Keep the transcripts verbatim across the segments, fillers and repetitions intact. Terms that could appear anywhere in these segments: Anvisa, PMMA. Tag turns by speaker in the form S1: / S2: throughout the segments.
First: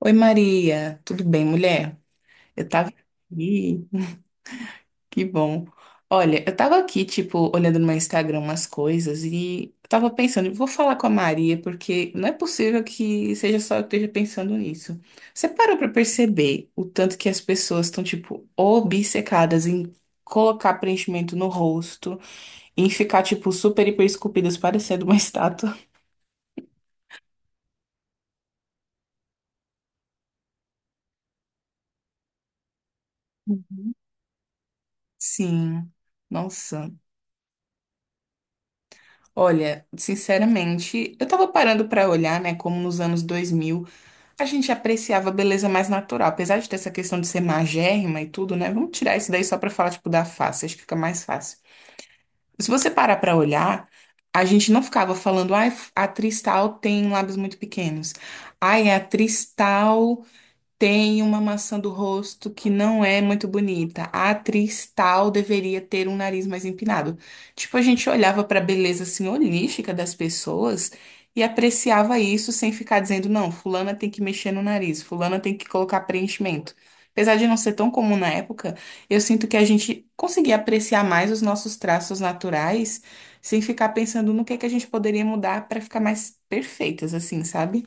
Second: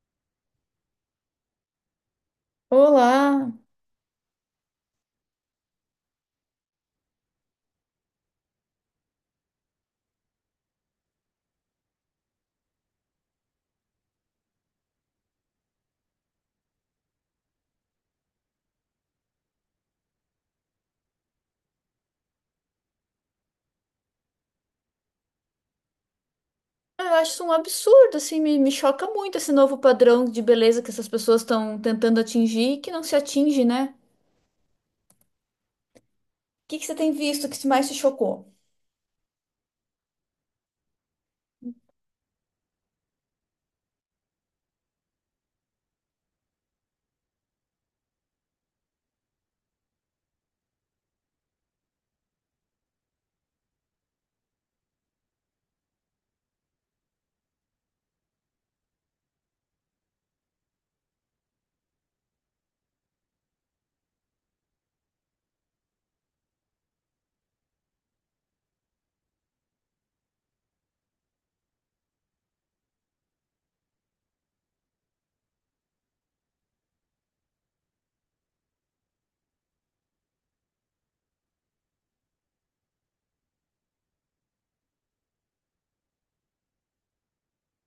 S1: Oi, Maria, tudo bem, mulher? Eu tava
S2: Olá!
S1: aqui. Que bom. Olha, eu tava aqui, tipo, olhando no meu Instagram umas coisas e eu tava pensando, vou falar com a Maria, porque não é possível que seja só eu que esteja pensando nisso. Você parou pra perceber o tanto que as pessoas estão, tipo, obcecadas em colocar preenchimento no rosto, em ficar, tipo, super hiper esculpidas, parecendo uma estátua?
S2: Ah, Eu acho isso um absurdo, assim, me, me choca muito esse novo padrão de beleza que essas pessoas estão tentando atingir e que não se atinge, né?
S1: Sim,
S2: O que que
S1: nossa.
S2: você tem visto que mais te chocou?
S1: Olha, sinceramente, eu tava parando pra olhar, né, como nos anos dois mil a gente apreciava a beleza mais natural, apesar de ter essa questão de ser magérrima e tudo, né? Vamos tirar isso daí só pra falar tipo da face, acho que fica mais fácil. Se você parar pra olhar, a gente não ficava falando, ai, a atriz tal tem lábios muito pequenos. Ai, a atriz tal tem uma maçã do rosto que não é muito bonita. A atriz tal deveria ter um nariz mais empinado. Tipo, a gente olhava para a beleza senhorífica das pessoas e apreciava isso sem ficar dizendo, não, fulana tem que mexer no nariz, fulana tem que colocar preenchimento. Apesar de não ser tão comum na época, eu sinto que a gente conseguia apreciar mais os nossos traços naturais sem ficar pensando no que é que a gente poderia mudar para ficar mais perfeitas, assim, sabe?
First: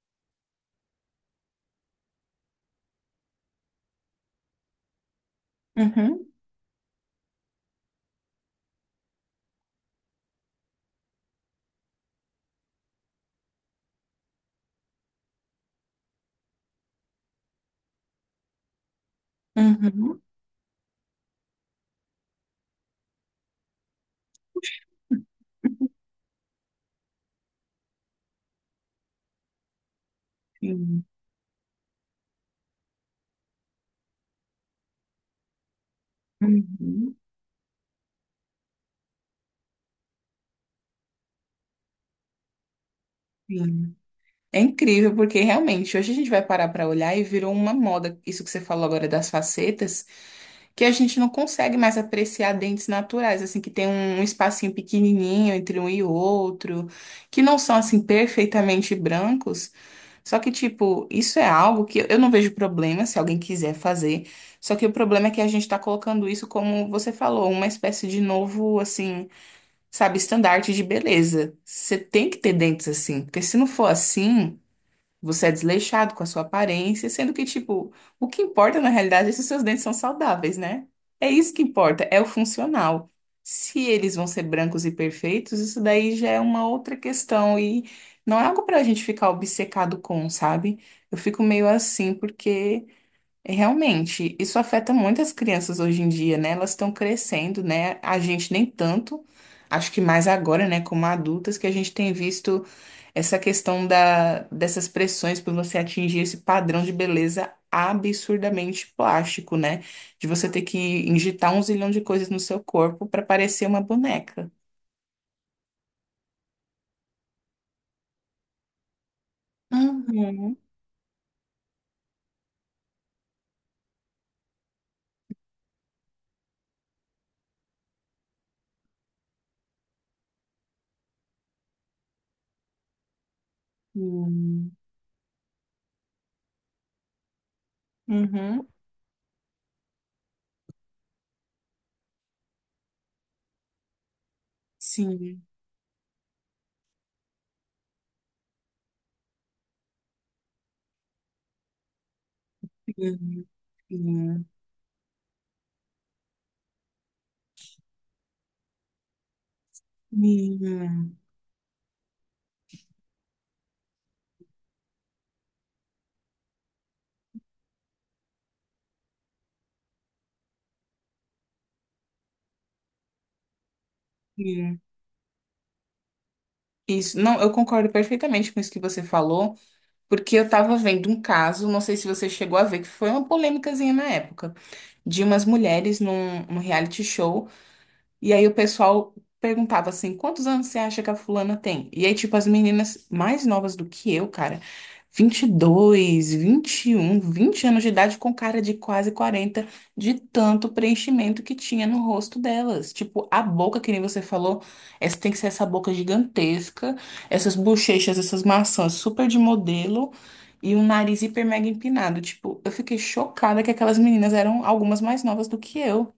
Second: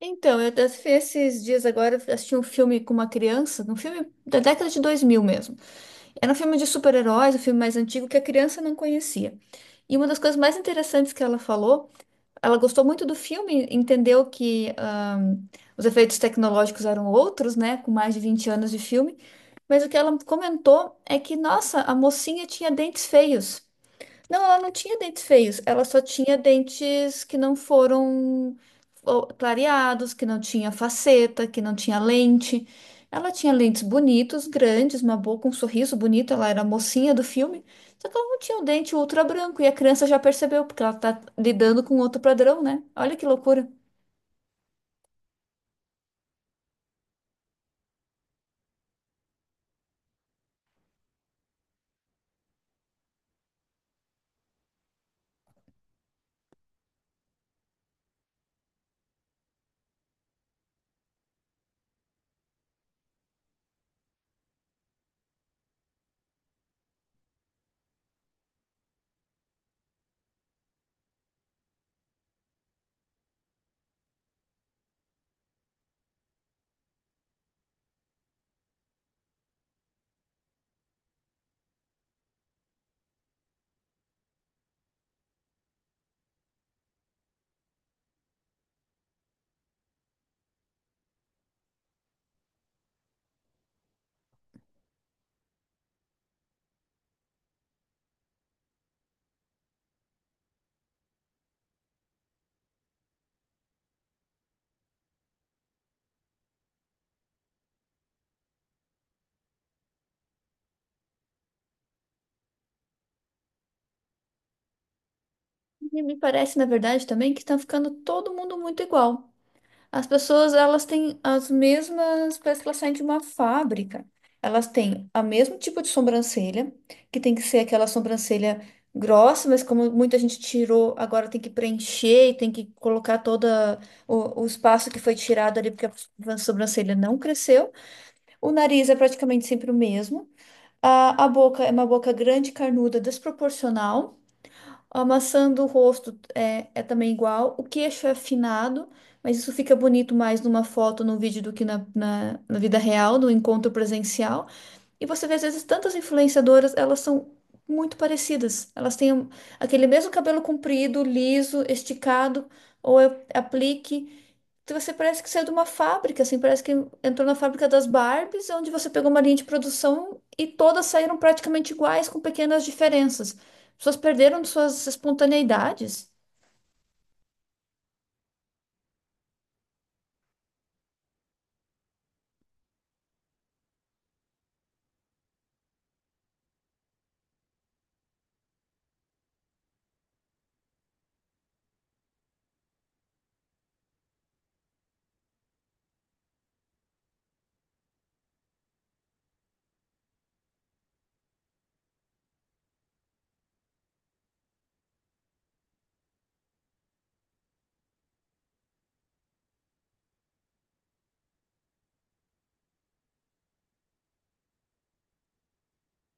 S2: Então, eu até fui esses dias agora assisti um filme com uma criança, um filme da década de dois mil mesmo.
S1: Uhum,
S2: Era um filme de super-heróis, um filme mais antigo que a criança não conhecia. E uma das coisas mais interessantes que ela falou. Ela gostou muito do filme, entendeu que ahn, os efeitos tecnológicos eram outros, né? Com mais de vinte anos de filme. Mas o que ela
S1: uhum.
S2: comentou é que, nossa, a mocinha tinha dentes feios. Não, ela não tinha dentes feios, ela só tinha dentes que não foram, ó, clareados, que não tinha faceta, que não tinha lente. Ela tinha lentes bonitos, grandes, uma boca, um sorriso bonito, ela era a mocinha
S1: Uhum,
S2: do filme, só que ela não tinha um dente ultra branco e a criança já percebeu, porque ela tá lidando com outro padrão, né? Olha que loucura.
S1: sim. É incrível, porque realmente hoje a gente vai parar para olhar e virou uma moda, isso que você falou agora das facetas, que a gente não consegue mais apreciar dentes naturais, assim, que tem um espacinho pequenininho entre um e outro, que não são, assim, perfeitamente brancos. Só que, tipo, isso é algo que eu não vejo problema se alguém quiser fazer. Só que o problema é que a gente tá colocando isso, como você falou, uma espécie de novo, assim. Sabe, estandarte de beleza. Você tem que ter dentes assim, porque se não for assim, você é desleixado com a sua aparência, sendo que, tipo, o que importa na realidade é se os seus dentes são saudáveis, né? É isso que importa, é o funcional. Se eles vão ser brancos e perfeitos, isso daí já é uma outra questão e não é algo pra gente ficar obcecado com, sabe? Eu fico meio assim porque é, realmente, isso afeta muitas crianças hoje em dia, né? Elas estão crescendo, né? A gente nem tanto, acho que mais agora, né, como adultas, que a gente tem visto essa questão da, dessas pressões por você atingir esse padrão de beleza absurdamente plástico, né? De você ter que injetar um zilhão de coisas no seu corpo para parecer uma boneca.
S2: E me parece, na verdade, também que tá ficando todo mundo muito igual. As pessoas,
S1: Uhum.
S2: elas têm as mesmas, parece que elas saem de uma fábrica. Elas têm o mesmo tipo de sobrancelha, que tem que ser aquela sobrancelha grossa, mas como muita gente tirou, agora tem que preencher e tem que colocar todo o, o
S1: Uhum.
S2: espaço que foi tirado ali, porque a sobrancelha não cresceu. O
S1: Uhum.
S2: nariz é praticamente sempre o mesmo. A, a boca é uma boca grande, carnuda, desproporcional. A
S1: Sim.
S2: maçã do rosto é, é também igual. O queixo é afinado, mas isso fica bonito mais numa foto, num vídeo do que na, na, na vida real, no
S1: Sim.
S2: encontro
S1: Sim.
S2: presencial. E você vê, às vezes, tantas influenciadoras, elas são muito parecidas. Elas têm um- aquele mesmo cabelo comprido,
S1: Sim.
S2: liso, esticado, ou é aplique. Então, você parece que saiu de uma fábrica, assim, parece que entrou na fábrica das Barbies, onde você pegou uma linha de produção e todas saíram praticamente iguais, com pequenas diferenças. As pessoas perderam
S1: Sim.
S2: suas espontaneidades
S1: Isso, não, eu concordo perfeitamente com isso que você falou, porque eu tava vendo um caso, não sei se você chegou a ver, que foi uma polêmicazinha na época, de umas mulheres num, num reality show. E aí o pessoal perguntava assim: quantos anos você acha que a fulana tem? E aí, tipo, as meninas mais novas do que eu, cara, vinte e dois, um vinte anos de idade, com cara de quase quarenta de tanto preenchimento que tinha no rosto delas. Tipo, a boca, que nem você falou, essa tem que ser essa boca gigantesca, essas bochechas, essas maçãs super de modelo. E um nariz hiper mega empinado. Tipo, eu fiquei chocada que aquelas meninas eram algumas mais novas do que eu,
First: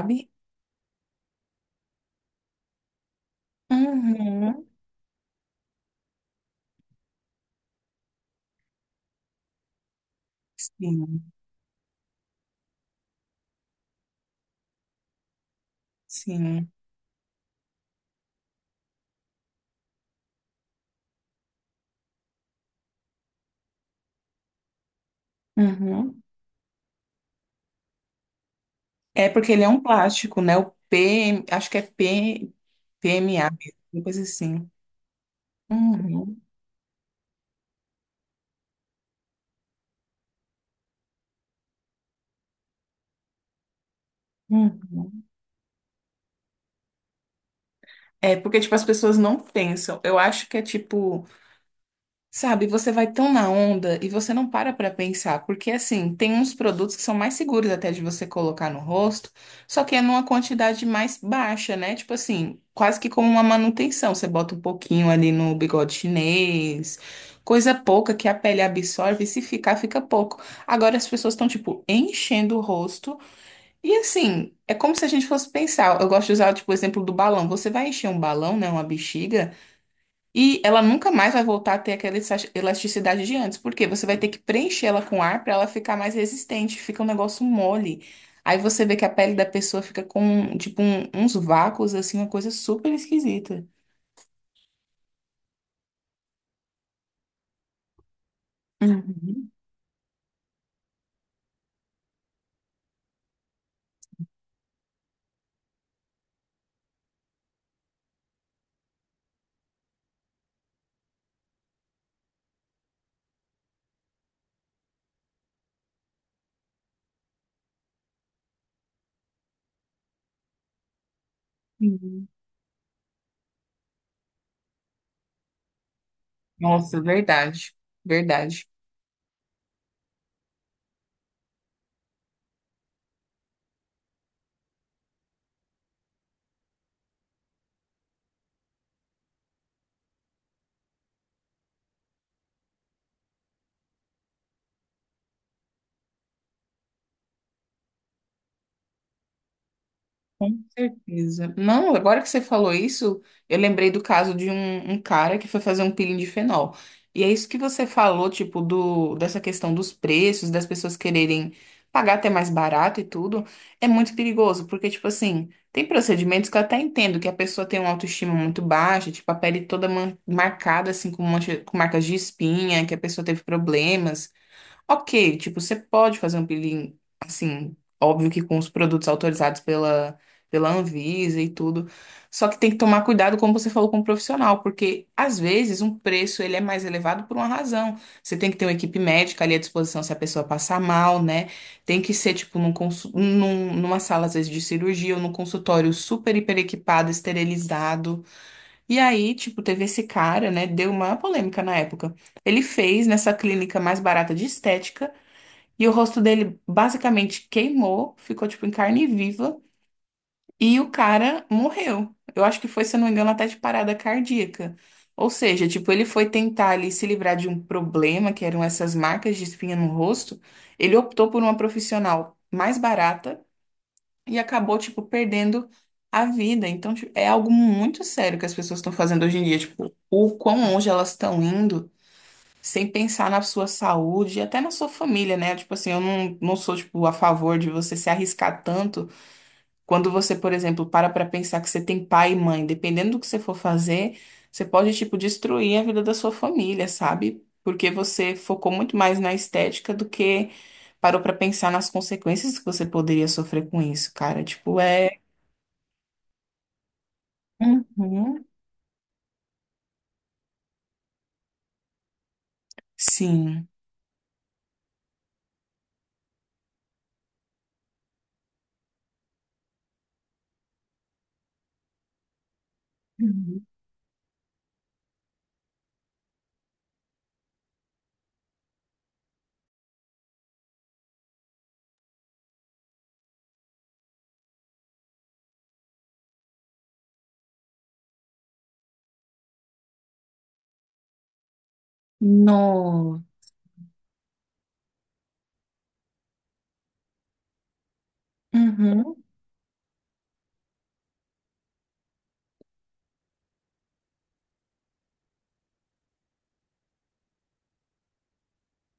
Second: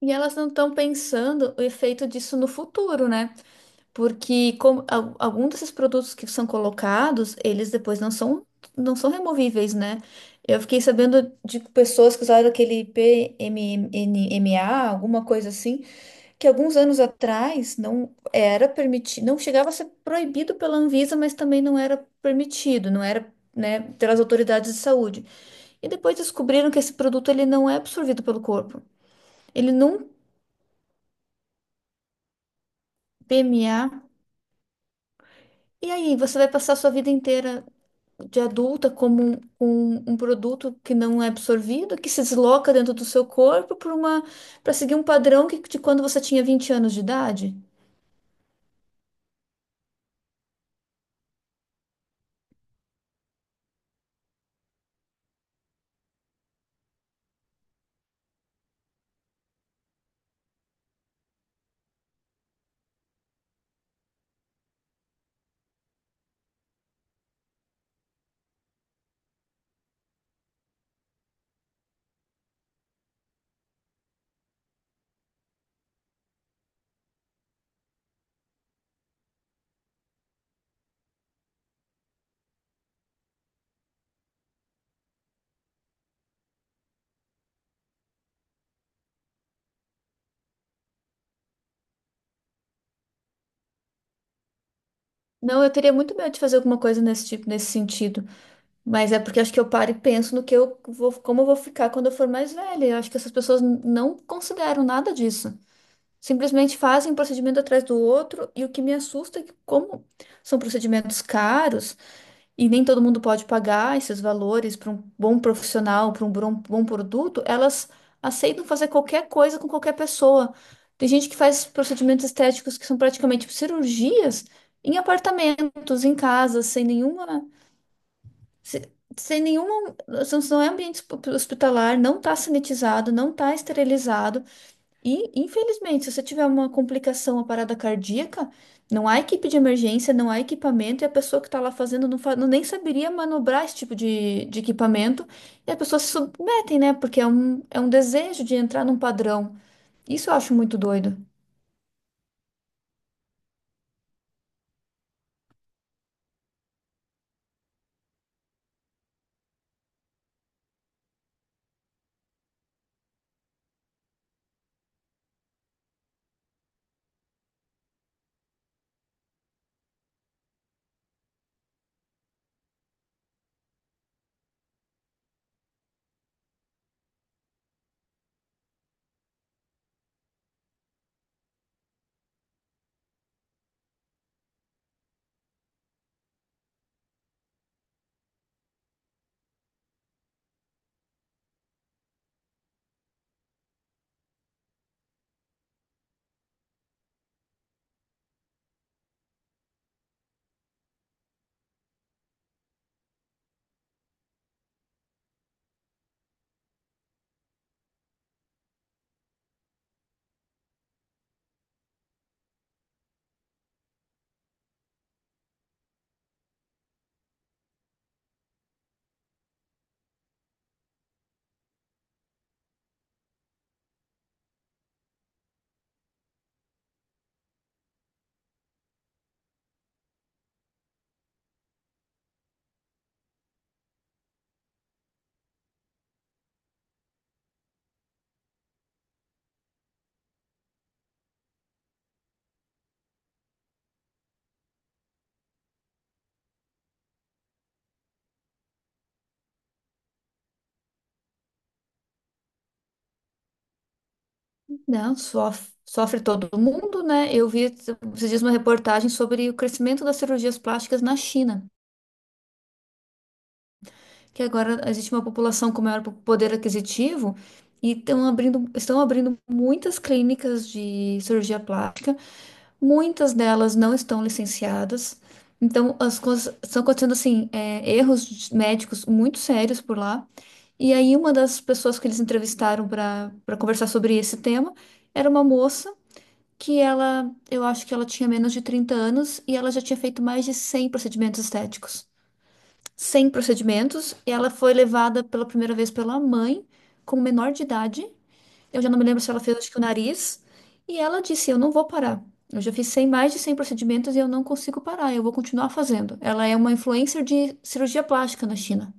S2: e elas não estão pensando o efeito disso no futuro, né? Porque
S1: Uhum.
S2: como, al- algum desses produtos que são colocados, eles depois não são, não são removíveis, né? Eu fiquei
S1: Sim,
S2: sabendo de pessoas que usaram aquele P M M A, alguma coisa assim, que
S1: sim.
S2: alguns anos atrás não era permitido, não chegava a ser proibido pela Anvisa, mas também não era permitido, não era, né, pelas autoridades de saúde. E depois
S1: Uhum.
S2: descobriram que esse produto ele não é absorvido pelo corpo.
S1: É porque ele é
S2: Ele
S1: um
S2: não,
S1: plástico, né? O P, acho que é P, PMA, a uma
S2: P M A.
S1: coisa assim.
S2: E aí, você
S1: Uhum.
S2: vai passar a sua vida inteira de adulta como um, um, um produto que não é absorvido, que se desloca dentro do seu corpo para uma, para seguir
S1: Uhum.
S2: um padrão que, de quando você tinha vinte anos de idade?
S1: É porque, tipo, as pessoas não pensam. Eu acho que é tipo. Sabe, você vai tão na onda e você não para pra pensar, porque assim, tem uns produtos que são mais seguros até de você colocar no rosto, só que é numa quantidade mais baixa, né? Tipo assim, quase que como uma manutenção. Você bota um pouquinho ali no bigode chinês, coisa pouca que a pele absorve, e se ficar, fica pouco. Agora as pessoas estão, tipo, enchendo o rosto e assim, é como se a gente fosse pensar. Eu gosto de usar, tipo, o exemplo do balão. Você vai encher um balão, né? Uma bexiga. E ela nunca mais vai voltar a ter aquela elas- elasticidade de antes, porque você vai ter que preencher ela com ar para ela ficar mais resistente, fica um negócio mole. Aí você vê que a pele da pessoa fica com, tipo, um- uns vácuos, assim, uma coisa super esquisita.
S2: Não, eu teria muito medo de fazer alguma coisa nesse tipo, nesse sentido. Mas é porque eu
S1: Uhum.
S2: acho que eu paro e penso no que eu vou, como eu vou ficar quando eu for mais velha. Eu acho que essas pessoas n- não consideram nada disso. Simplesmente fazem um procedimento atrás do outro, e o que me assusta é que, como são procedimentos caros e nem todo mundo pode pagar esses valores para um bom profissional, para um bom, bom produto, elas aceitam fazer qualquer coisa com qualquer pessoa. Tem gente que faz procedimentos
S1: Uhum.
S2: estéticos que são praticamente cirurgias em apartamentos, em casas, sem
S1: Nossa,
S2: nenhuma,
S1: verdade, verdade.
S2: se- sem nenhuma. Não não é ambiente hosp- hospitalar, não está sanitizado, não está esterilizado. E, infelizmente, se você tiver uma complicação, uma parada cardíaca, não há equipe de emergência, não há equipamento, e a pessoa que está lá fazendo não, fa- não nem saberia manobrar esse tipo de, de equipamento, e as pessoas se submetem, né? Porque é um, é um desejo de entrar num padrão. Isso eu acho
S1: Com
S2: muito doido.
S1: certeza. Não, agora que você falou isso, eu lembrei do caso de um, um cara que foi fazer um peeling de fenol. E é isso que você falou, tipo, do, dessa questão dos preços, das pessoas quererem pagar até mais barato e tudo, é muito perigoso, porque, tipo assim, tem procedimentos que eu até entendo que a pessoa tem uma autoestima muito baixa, tipo, a pele toda man- marcada, assim, com, mancha- com marcas de espinha, que a pessoa teve problemas. Ok, tipo, você pode fazer um peeling, assim, óbvio que com os produtos autorizados pela, pela Anvisa e tudo. Só que tem que tomar cuidado, como você falou, com o profissional, porque às vezes um preço ele é mais elevado por uma razão. Você tem que ter uma equipe médica ali à disposição se a pessoa passar mal, né? Tem que ser, tipo, num, consu- num- numa sala, às vezes, de cirurgia ou num consultório super, hiper equipado, esterilizado. E aí, tipo, teve esse cara, né? Deu uma polêmica na época. Ele fez nessa clínica mais barata de estética. E o rosto dele basicamente queimou, ficou tipo em carne viva, e o cara morreu. Eu acho que foi, se eu não me engano, até de parada cardíaca. Ou seja, tipo, ele foi tentar ali se livrar de um problema, que eram essas marcas de espinha no rosto. Ele optou por uma profissional mais barata e acabou, tipo, perdendo a vida. Então, tipo, é algo muito sério que as pessoas estão fazendo hoje em dia, tipo, o quão longe elas estão indo sem pensar na sua saúde e até na sua família, né? Tipo assim, eu não, não sou, tipo, a favor de você se arriscar tanto quando você, por exemplo, para pra pensar que você tem pai e mãe. Dependendo do que você for fazer, você pode, tipo, destruir a vida da sua família, sabe? Porque você focou muito mais na estética do que parou pra pensar nas consequências que você poderia sofrer com isso, cara. Tipo,
S2: Não,
S1: é.
S2: sofre. Sofre todo mundo, né? Eu vi esses dias
S1: Uhum.
S2: uma reportagem sobre o crescimento das cirurgias plásticas na China,
S1: Sim.
S2: que agora existe uma população com maior poder aquisitivo e estão abrindo, estão abrindo muitas clínicas de cirurgia plástica, muitas
S1: Uhum.
S2: delas não estão licenciadas. Então, as coisas estão acontecendo assim, é, erros médicos muito sérios por lá. E aí, uma das pessoas que eles entrevistaram para para conversar sobre esse tema era uma moça que ela, eu acho que ela tinha menos de trinta anos e ela já tinha feito mais de cem procedimentos estéticos
S1: No.
S2: sem procedimentos, e ela foi levada pela primeira vez pela mãe, como menor de idade. Eu já não me lembro
S1: Uhum.
S2: se ela fez, acho que o nariz. E ela disse: Eu não vou parar. Eu já fiz cem, mais de cem procedimentos e eu não consigo parar, eu vou continuar fazendo. Ela é uma influencer de cirurgia plástica na China.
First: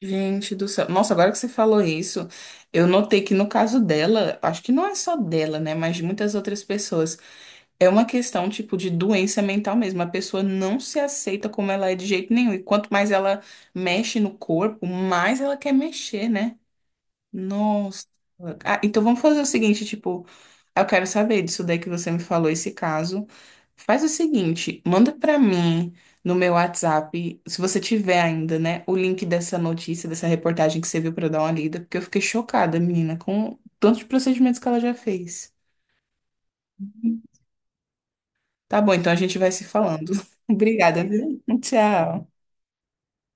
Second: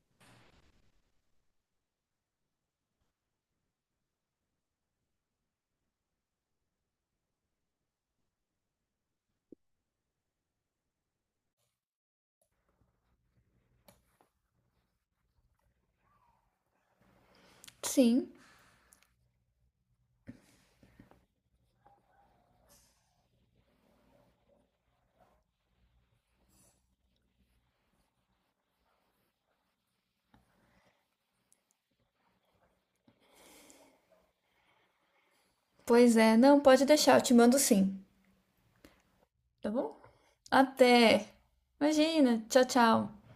S1: Gente do céu. Nossa, agora que você falou isso, eu notei que no caso dela, acho que não é só dela, né, mas de muitas outras pessoas, é uma questão tipo de doença mental mesmo. A pessoa não se aceita como ela é de jeito nenhum. E quanto mais ela mexe no corpo, mais ela quer mexer, né? Nossa.
S2: Sim,
S1: Ah, então vamos fazer o seguinte, tipo, eu quero saber disso daí que você me falou, esse caso. Faz o seguinte, manda pra mim no meu WhatsApp, se você tiver ainda, né, o link dessa notícia, dessa reportagem que você viu pra eu dar uma lida, porque eu fiquei chocada, menina, com tantos procedimentos que ela já fez.
S2: pois é. Não, pode deixar, eu te mando sim.
S1: Tá bom, então a gente vai se
S2: Tá bom?
S1: falando. Obrigada,
S2: Até.
S1: viu? Tchau.
S2: Imagina. Tchau, tchau.